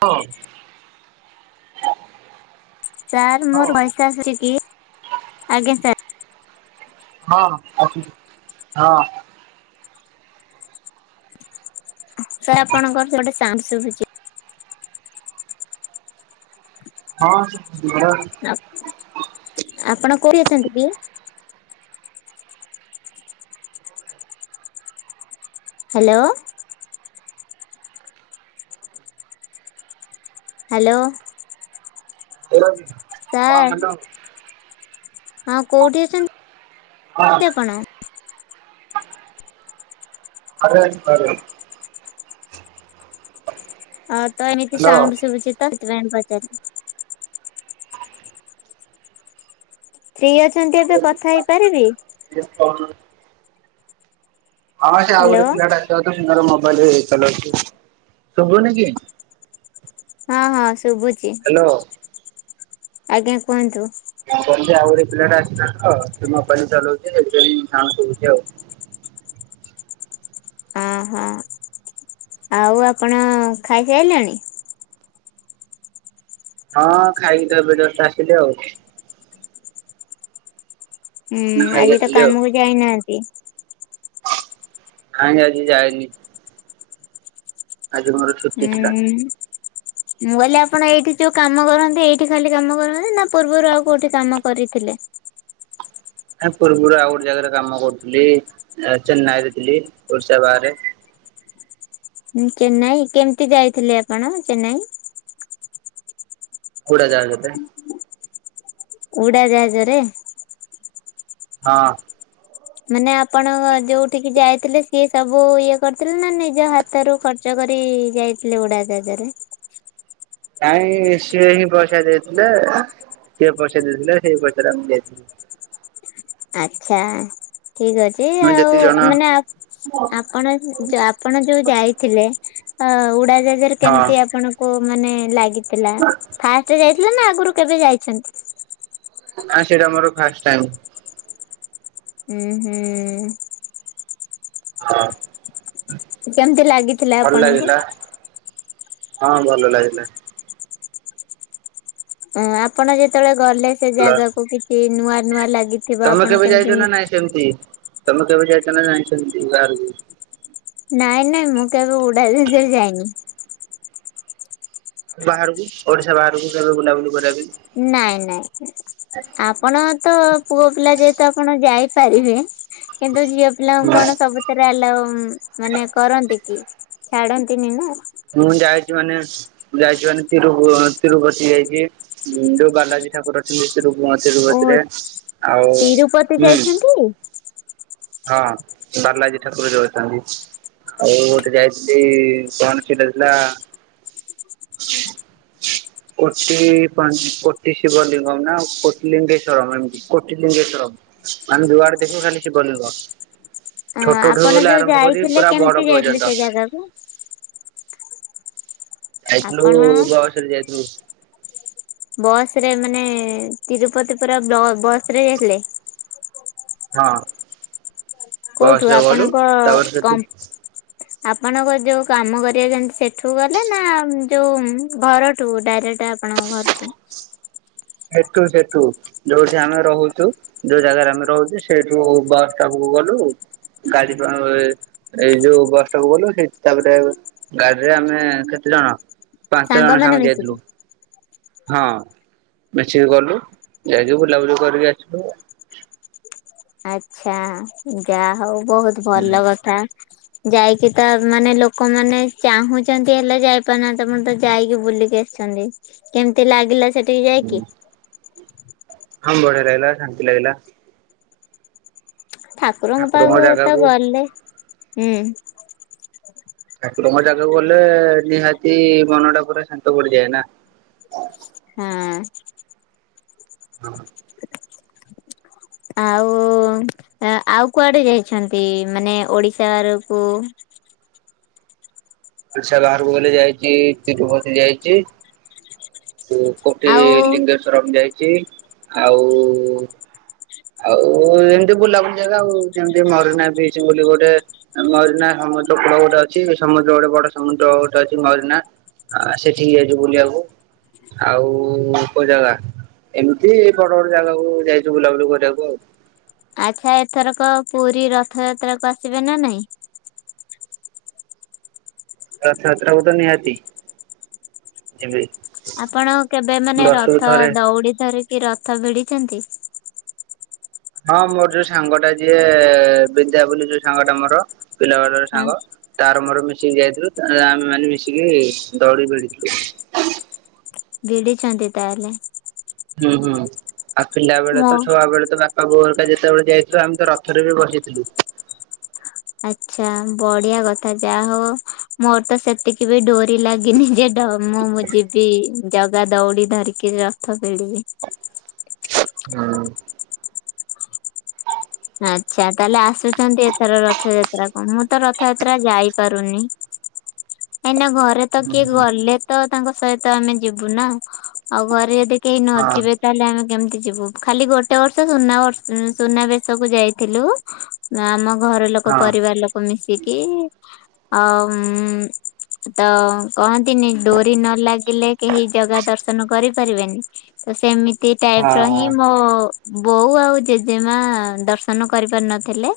ହଁ। ସାର୍ ହଁ ମୋର ପଇସା ଆସୁଛି କି? ଆଜ୍ଞା ସାର୍। ହଁ, ଆସୁଚି। ହଁ। ସାର୍ ଆପଣଙ୍କର ଗୋଟେ ସାମ୍ [unintelligible] ଅଛି। ହଁ, ସିଏ ଘରେ ଅଛି। ନା। ଆପଣ କୋଉଠି ଅଛନ୍ତି କି? ହ୍ୟାଲୋ। ହ୍ୟାଲୋ। ହାଲୋ କି ସାର୍, ହଁ କୋଉଠି ଅଛନ୍ତି? ହଁ। ଆପଣ? ଆରେ, ଆରେ ହଁ ତ ଏଣିକି ହ୍ୟାଲୋ। ହଁ ସାଉଣ୍ଡ ଶୁଭୁଛି ତ ସେଥିପାଇଁ ମୁଁ ପଚାରୁଚି। ଫ୍ରି ଅଛନ୍ତି ଏବେ କଥା ହେଇପାରିବି? [unintelligible] ହଁ, ସେ ଆଉ ହ୍ୟାଲୋ ଗୋଟିଏ ପିଲାଟା ଆସିବା ତ, ଦିନର ମୋବାଇଲ ଚଲଉଛି। ଶୁଭୁନି କି? ହଁ ହଁ ଶୁଭୁଛି, ହ୍ୟାଲୋ ଆଜ୍ଞା କୁହନ୍ତୁ। ମୁଁ କହୁଛି ଆଉ ଗୋଟେ ପିଲାଟା ଆସିଲା ତ, ସେ ମୋବାଇଲ ଚଲଉଛି ସେଥିପାଇଁ ସାଉଣ୍ଡ ଶୁଭୁଛି ଆଉ। ଅଁ ହଁ। ଆଉ ଆପଣ ଖାଇସାଇଲେଣି? ହଁ, ଖାଇକି ତ ଏବେ ଜଷ୍ଟ ଆସିଲି ଆଉ। ହୁଁ, ଖାଇକି ଆଜି ତ ଆସିଲି ଆଉ। କାମକୁ ଯାଇନାହାଁନ୍ତି? ନାଇଁ ଆଜି ଯାଇନି। ଆଜି ମୋର ଛୁଟି ଥିଲା। ହୁଁ। ମୁଁ କହିଲି ଆପଣ ଏଇଠି ଯୋଉ କାମ କରନ୍ତି, ଏଇଠି ଖାଲି କାମ କରନ୍ତି ନା, ପୂର୍ବରୁ ଆଉ କୋଉଠି କାମ କରିଥିଲେ? ନା, ପୂର୍ବରୁ ଆଉ ଗୋଟେ ଜାଗାରେ କାମ କରୁଥିଲି। ଆ ଚେନ୍ନାଇରେ ଥିଲି, ଓଡିଶା ବାହାରେ। ଚେନ୍ନାଇ, କେମତି ଯାଇଥିଲେ ଆପଣ ଚେନ୍ନାଇ? ଉଡ଼ାଜାହାଜରେ। ଉଡାଜାହାଜରେ? ହଁ। ମାନେ ଆପଣଙ୍କ ଯୋଉଠି କି ଯାଇଥିଲେ ସିଏ ସବୁ ଇଏ କରିଥିଲେ ନା ନିଜ ହା ତ ରୁ ଖର୍ଚ୍ଚ କରି ଯାଇଥିଲେ ଉଡା ଜାହାଜରେ। ନାଇଁ ସିଏ ହିଁ ପଇସା ଦେଇଥିଲେ ସିଏ ପଇସା ଦେଇଥିଲେ ସେଇ ପଇସା ଆମେ ଯାଇ ଥିଲୁ। ଆଛା ଠିକ ଅଛି ଆମେ ଆଉ ଯେତିକି ଜଣ ମାନେ ଆପ୍ ଆପଣ ଯା ଆପ୍। ଆପଣ ଯୋଉ ଯାଇଥିଲେ ଅଁ ଉଡାଜାହାଜରେ ହଁ କେମିତି ଆପଣଙ୍କୁ ମାନେ ଲାଗି ଥିଲା ଫାଷ୍ଟ ଯାଇଥିଲା ନା ଆଗରୁ କେବେ ଯାଇଛନ୍ତି। ନାଁ ସେଇଟା ମୋର ଫାଷ୍ଟ ଟାଇମ୍। ଉଁ ହୁଁ। ହଁ। କେମତି ଲାଗିଥିଲା ଭଲ ଆପଣଙ୍କୁ। ଲାଗିଲା ହଁ ଭଲ ଲାଗିଥୀଲା। ହଁ ଆପଣ ଯେତେବେଳେ ଗଲେ ସେ ଭଲ ଜାଗାକୁ କିଛି ନୂଆ ନୂଆ ଲାଗି। ତମେ କେବେ ଯାଇଛ ନା ନାଇଁ ସେମିତି ତମେ କେବେ ଯାଇଛ ନା ନାଇଁ ସେମିତି ବାହାରୁକୁ। ନାଇଁ ନାଇଁ ମୁଁ କେବେ ଉଡାଜାହାଜ ରେ ଯାଇନି। ବାହାରକୁ ଓଡିଶା ବାହାରକୁ କେବେ ବୁଲାବୁଲି କରିବା ପାଇଁ। ନାଇଁ ନାଇଁ ନାଇ ଆପଣ ତ ପୁଅ ପିଲା ଯେହେତୁ ଆପଣ ଯାଇ ପାରିବେ। କିନ୍ତୁ ଝିଅ ପିଲାଙ୍କୁ ପାଇଁ? କଣ ସବୁ। ଥେରେ ଆଲାଭ ମାନେ କରନ୍ତି କି ଛାଡନ୍ତିନି ନା। ମୁଁ ଯାଇଛି ମାନେ। ମୁଁ ଯାଇଛି ମାନେ ତିରୁ ତିରୁପତି ଯାଇଛି ଯୋଉ ବାଲାଜୀ ଠାକୁର ଅଛନ୍ତି। ତିରୁ ମ ତିରୁ ପତି ଓହୋ ରେ ଆଉ ତିରୁପତି ହୁଁ। ଯାଇଛନ୍ତି? ହଁ ବାଲାଜୀ ଠାକୁର ଛୋଉ ଅଛନ୍ତି। ଆଉ ଗୋଟେ ଯାଇଥିଲି କଣ ସେଇଟା ଥିଲା। ହ କୋଟି ପଞ୍ଚ୍ କୋଟି ଶିବ ଲଙ୍ଗମ୍ ନା କୋଟି ଲିଙ୍ଗେଶ୍ଵରମ୍ ଏମତି କୋଟି ଲିଙ୍ଗେଶ୍ଵରମ୍। ମାନେ ଯୁଆଡେ ଦେଖିବ ଖାଲି ଶିବଲିଙ୍ଗ। ଆ ଛୋଟ ଠୁ ଆପଣ ବୋଇଲେ ଆରମ୍ଭ କରିବି ପୁରା ବଡ ପର୍ଯ୍ୟନ୍ତ। ସେଠୁ। ଯାଇଥିଲୁ ଆପଣ ବସରେ ଯାଇଥିଲୁ। ବସ୍ ରେ ମାନେ ତିରୁପତି ପୁରା ବ୍ଲ ବସ୍ ରେ ଯାଇଥିଲେ? ହଁ କୋଉଠୁ ବସ ରେ ଗଲୁ ଆପଣଙ୍କ ତାପରେ ସେଠୁ। ଆପଣଙ୍କ ଯୋଉ କାମ କରିବା ଯାଆନ୍ତି ସେଠୁ ଗଲେ ନା ଯୋଉ ଘରଠୁ ଡାଇରେକ୍ଟ ଆ ଆପଣ ଙ୍କ ଘରଠୁ। ସେଠୁ ସେଠୁ। ଯୋଉଠି ଆମେ ରହୁଛୁ ଯୋଉ ଜାଗାରେ ଆମେ ରହୁଛୁ ସେଇଠୁ ବସ ଷ୍ଟପକୁ ଗଲୁ। ଗାଡି ପାଁ ଏ ଏଇ ଯୋଉ ବସ ଷ୍ଟପ୍ ଗଲୁ ସେଇଠୁ ତାପରେ ଗାଡିରେ ଆମେ କେତେ ଜଣ। ପାଞ୍ଚ ଜଣ ସାଙ୍ଗମାନେ ସାଙ୍ଗ ମିଶିକି ଯାଇଥିଲୁ ହଁ। ମିଶିକି ଗଲୁ ଯାଇକି ବୁଲାବୁଲି କରିକି ଆସିଲୁ। ଆଛା ଯା ହଉ ବହୁତ ଭଲ କଥା। ଯାଇକି ତ ମାନେ ଲୋକମାନେ ଚାହୁଁଛନ୍ତି ହେଲେ ଯାଇପାରୁନାହାନ୍ତି ତମେତ ଯାଇକି ବୁଲିକି ଆସିଛନ୍ତି। କେମତି ଲାଗିଲା ସେଠିକି ଯାଇକି। ହଁ ବଢିଆ ଲଗିଲା ଶାନ୍ତି ଲାଗିଲା। ଠାକୁରଙ୍କ ପାଖକୁ ତ ଗଲେ ହୁଁ। ଠାକୁରଙ୍କ ଜାଗାକୁ ଗଲେ ନିହାତି ମନ ଟା ପୁରା ଶାନ୍ତ ପଡିଯାଏ ନା। ହଁ। ହଁ। [unintelligible] ଆଉ ଆଉ କୁଆଡେ ଯାଇଛନ୍ତି ମାନେ ଓଡିଶାଆରକୁ ଓଡ଼ିଶା ବାହାରକୁ ଗଲେ ଯାଇଚି ତିରୁପତି ଯାଇଚି। କୋଟି ଆଉ ଲିଙ୍ଗେଶ୍ଵରମ୍ ଯାଇଛି ଆଉ ଆଉ ଏମତି ବୁଲାବୁଲି ଜାଗା ଆଉ ଯେମତି ମରିନା ବିଚ୍ ବୋଲି ଗୋଟେ ମରିନା ସମୁଦ୍ର କୂଳ ଗୋଟେ ଅଛି ସମୁଦ୍ର ଗୋଟେ ବଡ ସମୁଦ୍ର ଗୋଟେ ଅଛି ମରିନା। ହଁ ସେଠିକି ଯାଇଛୁ ବୁଲିବାକୁ। ଆଉ କୋଉ ଜାଗା ଏମିତି ବଡ ବଡ ଜାଗାକୁ ଯାଇଚୁ ବୁଲାବୁଲି କରି ଉ [unintelligible] ଆଚ୍ଛା ଏଥରକ ପୁରୀ ରଥଯାତ୍ରାକୁ ଆସିବେ ନା ନାଇଁ? ରଥ ଯାତ୍ରାକୁ ତ ନିହାତି। [unintelligible] ଆପଣ କେବେ ମାନେ ବର୍ଷକୁ ରଥ ଥରେ। ଦଉଡି ଧରିକି ରଥ ଭିଡିଛନ୍ତି? ହଁ ମୋର ଯୋଉ ସାଙ୍ଗ ଟା ଯିଏ ବିଦ୍ୟା ବୋଲି ଯୋଉ ସାଙ୍ଗ ଟା ମୋର ପିଲା ବେଳର ହଁ ସାଙ୍ଗ। ତାର ମର ମିଶିକି ଯାଇଥିଲୁ ଆମେ ମାନେ ମିଶିକି ଦଉଡି ଭିଡିଥିଲୁ। ଭିଡିଛନ୍ତି ତାହେଲେ? ହୁଁ ହୁଁ ଆଉ ପିଲା ବେଳେ ମୋ ତ ଛୁଆ ବେଳେ ତ ବା ପା ବୋଉ ହେରିକା ଯେତେବେଳେ ଯାଇଥିଲୁ ଆମେ ତ ରଥରେ ବି ବସିଥିଲୁ। ଆଚ୍ଛା ବଢିଆ କଥା ଯାହା ହଉ ମର ତ ସେତିକି ବି ଡୋରି ଲାଗିନି ଯେ ମୁଁ ଯିବି ଜଗା ଦଉଡି ଧରିକି ରଥ ଭିଡ଼ିବି। ହୁଁ। ଆଚ୍ଛା ତାହେଲେ ଆସୁଛନ୍ତି ଏଥର ରଥଯାତ୍ରା କଣ ମୁଁ ତ ରଥଯାତ୍ରା ଯାଇପାରୁନି। ଏଇନା ଘରେ ତ ହୁଁ ହୁଁ କିଏ ହୁଁ ଗଲେ ତ ତାଙ୍କ ସହିତ ଆମେ ଯିବୁ ନା ଆଉ ଘରେ ଯଦି କେହି ହଁ ନଯିବେ ତାହେଲେ ଆମେ କେମତି ଯିବୁ ଖାଲି ଗୋଟେ ବର୍ଷ ସୁନାବର୍ଷ ସୁନାବେଶକୁ ଯାଇଥିଲୁ। ଆମ ଘର ଲୋକ ହଁ ପରିବାର ଲୋକ ମିଶିକି ଆ ତ କହନ୍ତିନି ଡୋରି ନ ଲାଗିଲେ କେହି ଜାଗା ଦର୍ଶନ କରିପାରିବେନି। ତ ସେମିତି ଟାଇପ୍ ର ହିଁ ମୋ ହଁ ବୋଉ ଆଉ ଜେଜେମା ଦର୍ଶନ କରିପାର ନଥିଲେ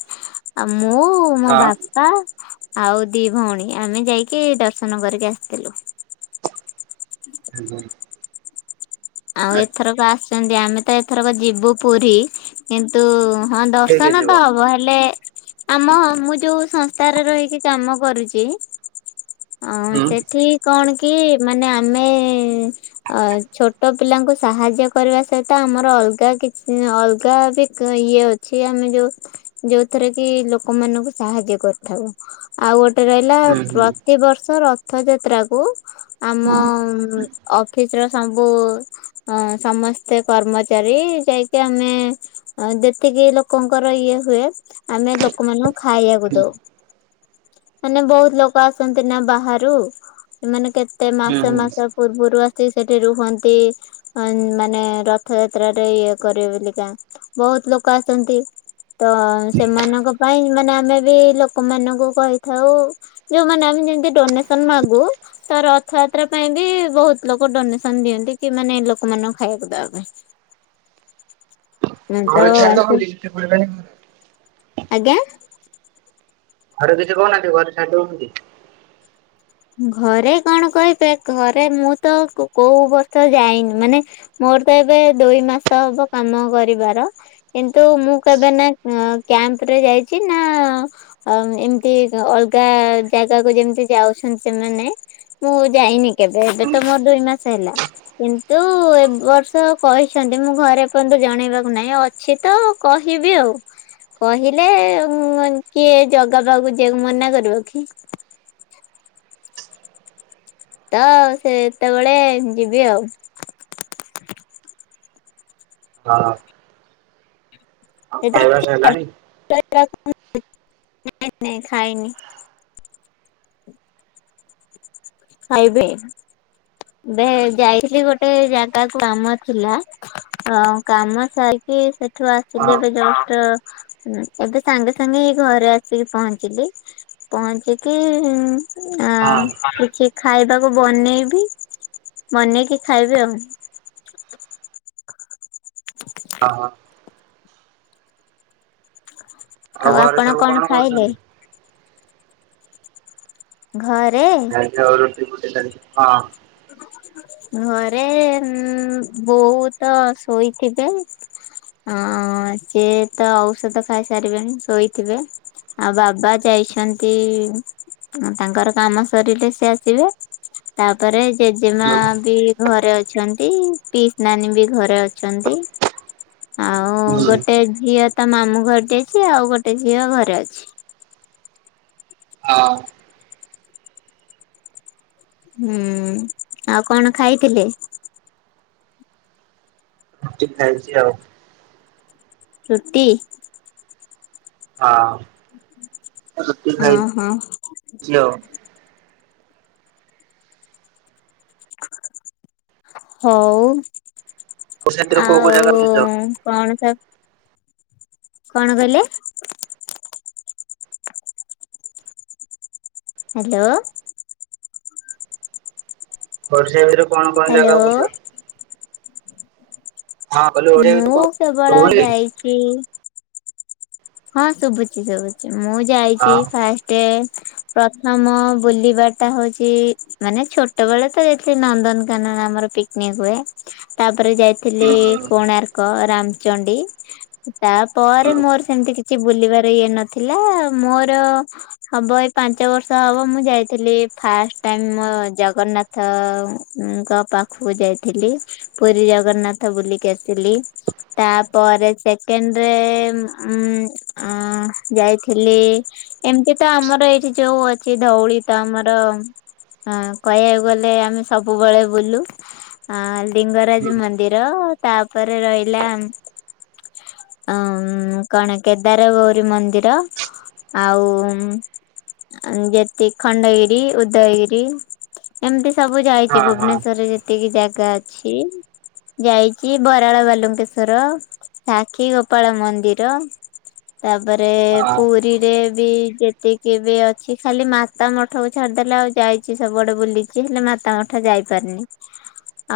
ଆଉ ମୁଁ ହଁ ମୋ ହଁ। ବା ପା ଆଉ ଦି ଭଉଣୀ ଆମେ ଯାଇକି ଦର୍ଶନ କରିକି ଆସିଥିଲୁ। [inaudible] ଆଉ ଆଚ୍ଛା ଏଥରକ ଆସିଛନ୍ତି ଆମେ ତ ଏଥରକ ଯିବୁ ପୁରୀ। କିନ୍ତୁ ହଁ କିଏ କିଏ ଦର୍ଶନ ଯିବ ତ ହବ ହେଲେ ଆମ ମୁଁ ଯୋଉ ସଂସ୍ଥାରେ ରହିକି କାମ କରୁଚି। ଅ ହୁଁ ହୁଁ ହୁଁ। ସେଠି କଣ କି ମାନେ ଆମେ ଅ ଛୋ ଛୋଟ ପିଲାଙ୍କୁ ସାହାଯ୍ୟ କରିବା ସହିତ ଆମର ଅଲଗା କିଛି ଅଲଗା ବି ଇଏ ଅ ଛି ଆମେ ଯୋଉ ଯୋଉଥିରେ କି ଲୋକମାନାନଙ୍କୁ ସାହାଯ୍ୟ କରିଥାଉ। ଆଉ ଗୋଟେ ରହିଲା ପ୍ରତିିବର୍ଷ ର ରଥଯାତ୍ରାକୁ ଆମ ଅଫିସ୍ ର ସବୁ ଅ ସମସ୍ତେ କର୍ମଚାରୀ ଯାଇକି ଆମେ ଯେତିକି ଲୋକଙ୍କର ଇଏ ହୁଏ ଆମେ ଲୋକମାନଙ୍କୁ ଖାଇବାକୁ ଦଉ। ମାନେ ବହୁତ ଲୋକ ଆସନ୍ତି ନା ବାହାରୁ ସେମାନେ କେ ତେ ହୁଁ ମାସ ହୁଁ ମାସ ପୂର୍ବରୁ ଆସି ସେଠି ରୁହନ୍ତି। ଅ ମାନେ ରଥଯାତ୍ରାରେ ଇଏ କରିବେ ବୋଲିକା ବହୁତ ଲୋକ ଆସନ୍ତି। ତ ସେମାନଙ୍କ ପାଇଁ ମାନେ ଆମେ ବି ଲୋକମାନଙ୍କୁ କହିଥାଉ ଯୋଉ ମାନେ ଆମେ ଯେମତି ଡୋନେସନ ମାଗୁ ତ ରଥଯାତ୍ରା ପାଇଁ ବି ବହୁତ ଲୋକ ଡୋନେସନ ଦିଅନ୍ତି। କି ମାନେ ଲୋକମାନଙ୍କୁ ଖାଇବାକୁ ଦବା ପାଇଁ। ତ ଘରେ ଛାଡିଦ [unintelligible] ପୁରେଇବେନି। ଆଜ୍ଞା। ଘରେ କିଛି କହୁନାହାନ୍ତି ଘରେ ଛାଡି଼ ଦେଉଚନ୍ତି? ଘରେ କଣ କହିବେ ଘରେ ମୁଁ ତ କୋ କୋଉ ବର୍ଷ ଯାଇନି ମାନେ ମୋର ତ ଏବେ ଦୁଇ ମାସ ହବ କାମ କରିବାର। କିନ୍ତୁ ମୁଁ କେବେ ନା କ୍ୟାମ୍ପ ରେ ଯାଇଛି ନା ଅ ଏମିତି ଅଲଗା ଜାଗାକୁ ଯେମିତି ଯାଉଛନ୍ତି ସେମାନେ। ମୁଁ ଯାଇନି କେବେ ଏବେ ତ ମୋର ଦୁଇ ମାସ ହେଲା। କିନ୍ତୁ ଏ ବର୍ଷ କହିଛନ୍ତି ମୁଁ ଘରେ ଏପର୍ଯ୍ୟନ୍ତ ଜଣେଇବାକୁ ନାଇଁ ଅ ଛିତ କହିବି ଆଉ। କହିଲେ କିଏ ଜଗା ପାଖକୁ ଯିବାକୁ ମନା କରିବ କି? ତ ସେତେବେଳେ ଯିବି ଆଉ। ହଁ। ଆଉ ସେଥିରେ ଖାଇବା କିଛି ସରିଲାଣି [unintelligible] ନାଇଁ ନାଇଁ ଖାଇନି। ଖାଇବେ ଏବେ ଯାଇଥିଲି ଗୋଟେ ଜାଗାକୁ କାମ ଥିଲା। ହଁ କାମ ସାରିକି ସେଠୁ ଆସିଲି ଏବେ ହଁ ଜଷ୍ଟ। ହୁଁ ଏବେ ସାଙ୍ଗେ ସାଙ୍ଗେ ଏଇ ଘରେ ଆସିକି ପହଞ୍ଚିଲି ପହଞ୍ଚିକି ଆ ହଁ ହଁ କିଛି ଖାଇବାକୁ ବନେଇବି ବନେଇକି ଖାଇବି ଆଉ। ଅହୋ। ଆଉ ଘରେ ଆପଣ ସବୁ କଣ ଖାଇଲେ? କରୁଛନ୍ତି? ଘରେ। ଚାଲିଛି ଆଉ ରୁଟି ଫୁଟି ଚାଲିଛି ହଁ। ଘରେ ଉଁ ବୋଉ ତ ଶୋଇଥିବେ। ହଁ ସିଏ ତ ଔଷଧ ଖାଇ ସାରିବେଣି ଶୋଇଥିବେ। ଆଉ ବାବା ଯାଇଛନ୍ତି ତାଙ୍କର କାମ ସରିଲେ ସେ ଆସିବେ। ପରେ ଜେଜେମା ହୁଁ ବି ଘରେ ଅଛନ୍ତି ପିଉସୀ ନାନୀ ବି ଘରେ ଅଛନ୍ତି। ଆଉ ଗୋଟେ ଝିଅ ତା ମାମୁଁ ଘଟି ଅଛି ଆଉ ଗୋଟେ ଝିଅ ଘରେ ଅଛି। ହଁ। ହୁଁ ଆଉ କଣ ଖାଇଥିଲେ? ରୁଟି ଖାଇଚି ଆଉ। ରୁଟି। ହଁ। ରୁଟି ଖାଇଛି ଅଁହଁ। [unintelligible] ହୋଉ ଓଡିଶା ଭିତରେ କୋଉ କୋଉ ଆଉ ଜାଗା ବୁଲିଛ? କଣ ସ କଣ କହିଲେ? ହାଲୋ। ଓଡ଼ିଶା ଭିତରେ କଣ କଣ ଜାଗା ହ୍ୟାଲୋ ବୁଲିବ? ହଁ କହିଲି ଓଡିଆ ଭିତରେ ମୁଁ କଣ କେବଳ ଶୁଭୁନି? ଯାଇକି ହଁ ଶୁଭୁଛି ଶୁଭୁଛି ମୁଁ ଯାଇଛି ହଁ ଫାଷ୍ଟ ଟେ ପ୍ରଥମ ବୁଲିବା ଟା ହଉଛି ମାନେ ଛୋଟ ବେଳେ ତ ଯାଇଥିଲି ନନ୍ଦନକାନନ ଆମର ପିକନିକ ହୁଏ। ତାପରେ ଯାଇ ଥିଲି ହୁଁ କୋଣାର୍କ ରାମଚଣ୍ଡୀ ହୁଁ ତାପରେ ମୋର ଏମିତି କିଛି ବୁଲିବାର ଇଏ ନଥିଲା ମୋର ହବ ଏଇ ପାଞ୍ଚ ବର୍ଷ ହବ ମୁଁ ଯାଇଥିଲି ଫାଷ୍ଟ ଟାଇମ ମୋ ଜଗନ୍ନାଥ ତ ଙ୍କ ପାଖକୁ ଯାଇଥିଲି। ପୁରୀ ଜଗନ୍ନାଥ ବୁଲିକି ଆସିଲି ତାପରେ ସେକେଣ୍ଡରେ ଉଁ ଅଁ ଯାଇଥିଲି ଏମିତି ତ ଆମର ଏଇଠି ଯୋଉ ଅଛି ଧଉଳି ତ ଆମର ହଁ କହିବାକୁ ଗଲେ ଆମେ ସବୁବେଳେ ବୁଲୁ ଆ ହୁଁ ଲିଙ୍ଗରାଜ ମନ୍ଦି ର ତାପରେ ରହିଲା ଅ କଣ କେଦାର ଗୌରୀ ମନ୍ଦିର ଆଉ ଅ ଯେତିକି ଖଣ୍ଡଗିରି, ଉଦ୍ଦୟଗିରି ଏମିତି ସବୁ ଯାଇଛି ହଁ ହଁ ଭୁବନେଶ୍ଵରରେ ଯେତିକି ଜାଗା ଅଛି। ଯାଇଛି ବରାଳ ବାଲୁଙ୍କେଶ୍ଵର, ସାକ୍ଷୀ ଗୋପାଳ ମନ୍ଦି ର ତାପରେ ହଁ ପୁ ରୀରେ ବି ଯେତିକି ବି ଅଛି ଖାଲି ମାତା ମଠକୁ ଛାଡିଦେଲେ ଆଉ ଯାଇଛି ସବୁଆଡେ ବୁଲି ଛି ହେଲେ ମାତା ମଠ ଯାଇପାରିନି।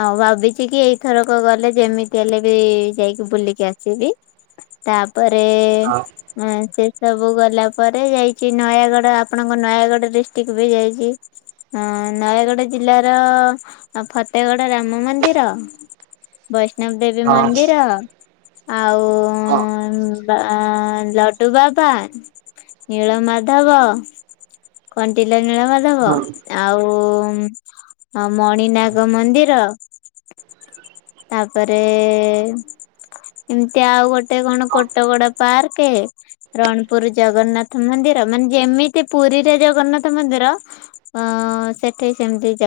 ଆଉ ଭାବିଛି କି ଏଇଥରକ ଗଲେ ଯେମିତି ହେଲେ ବି ଯାଇକି ବୁଲିକି ଆସିବି। ତାପରେ ହଁ ହଁ ସେ ସବୁ ଗଲା ପରେ ଯାଇଛି ନୟାଗଡ ଆପଣଙ୍କ ନୟାଗଡ ଡିଷ୍ଟ୍ରିକ୍ଟ ବି ଯାଇଛି। ହଁ ନୟାଗଡ ଜିଲ୍ଲାର ଫତେଗଡ ରାମ ମନ୍ଦିର। ବୈଷ୍ଣବ ଦେବୀ ହଁ ମନ୍ଦିର ଆଉ ଆ ଲଡୁ ବାବା, ନୀଳ ମାଧବ। କଣ୍ଟିଲ ନୀଳ ମାଧବ ହଁ ଆଉ ମଣିନାଗ ମନ୍ଦିର। ତାପରେ ଏମିତି ଆଉ ଗୋଟେ କଣ ହଁ। କୋଟଗଡ ପାର୍କେ ରଣପୁର ଜଗନ୍ନାଥ ମନ୍ଦିର ମାନେ ଯେମିତି ପୁରୀରେ ଜଗନ୍ନାଥ ମନ୍ଦିର। ଅ ସେଠି ସେମିତି ଜ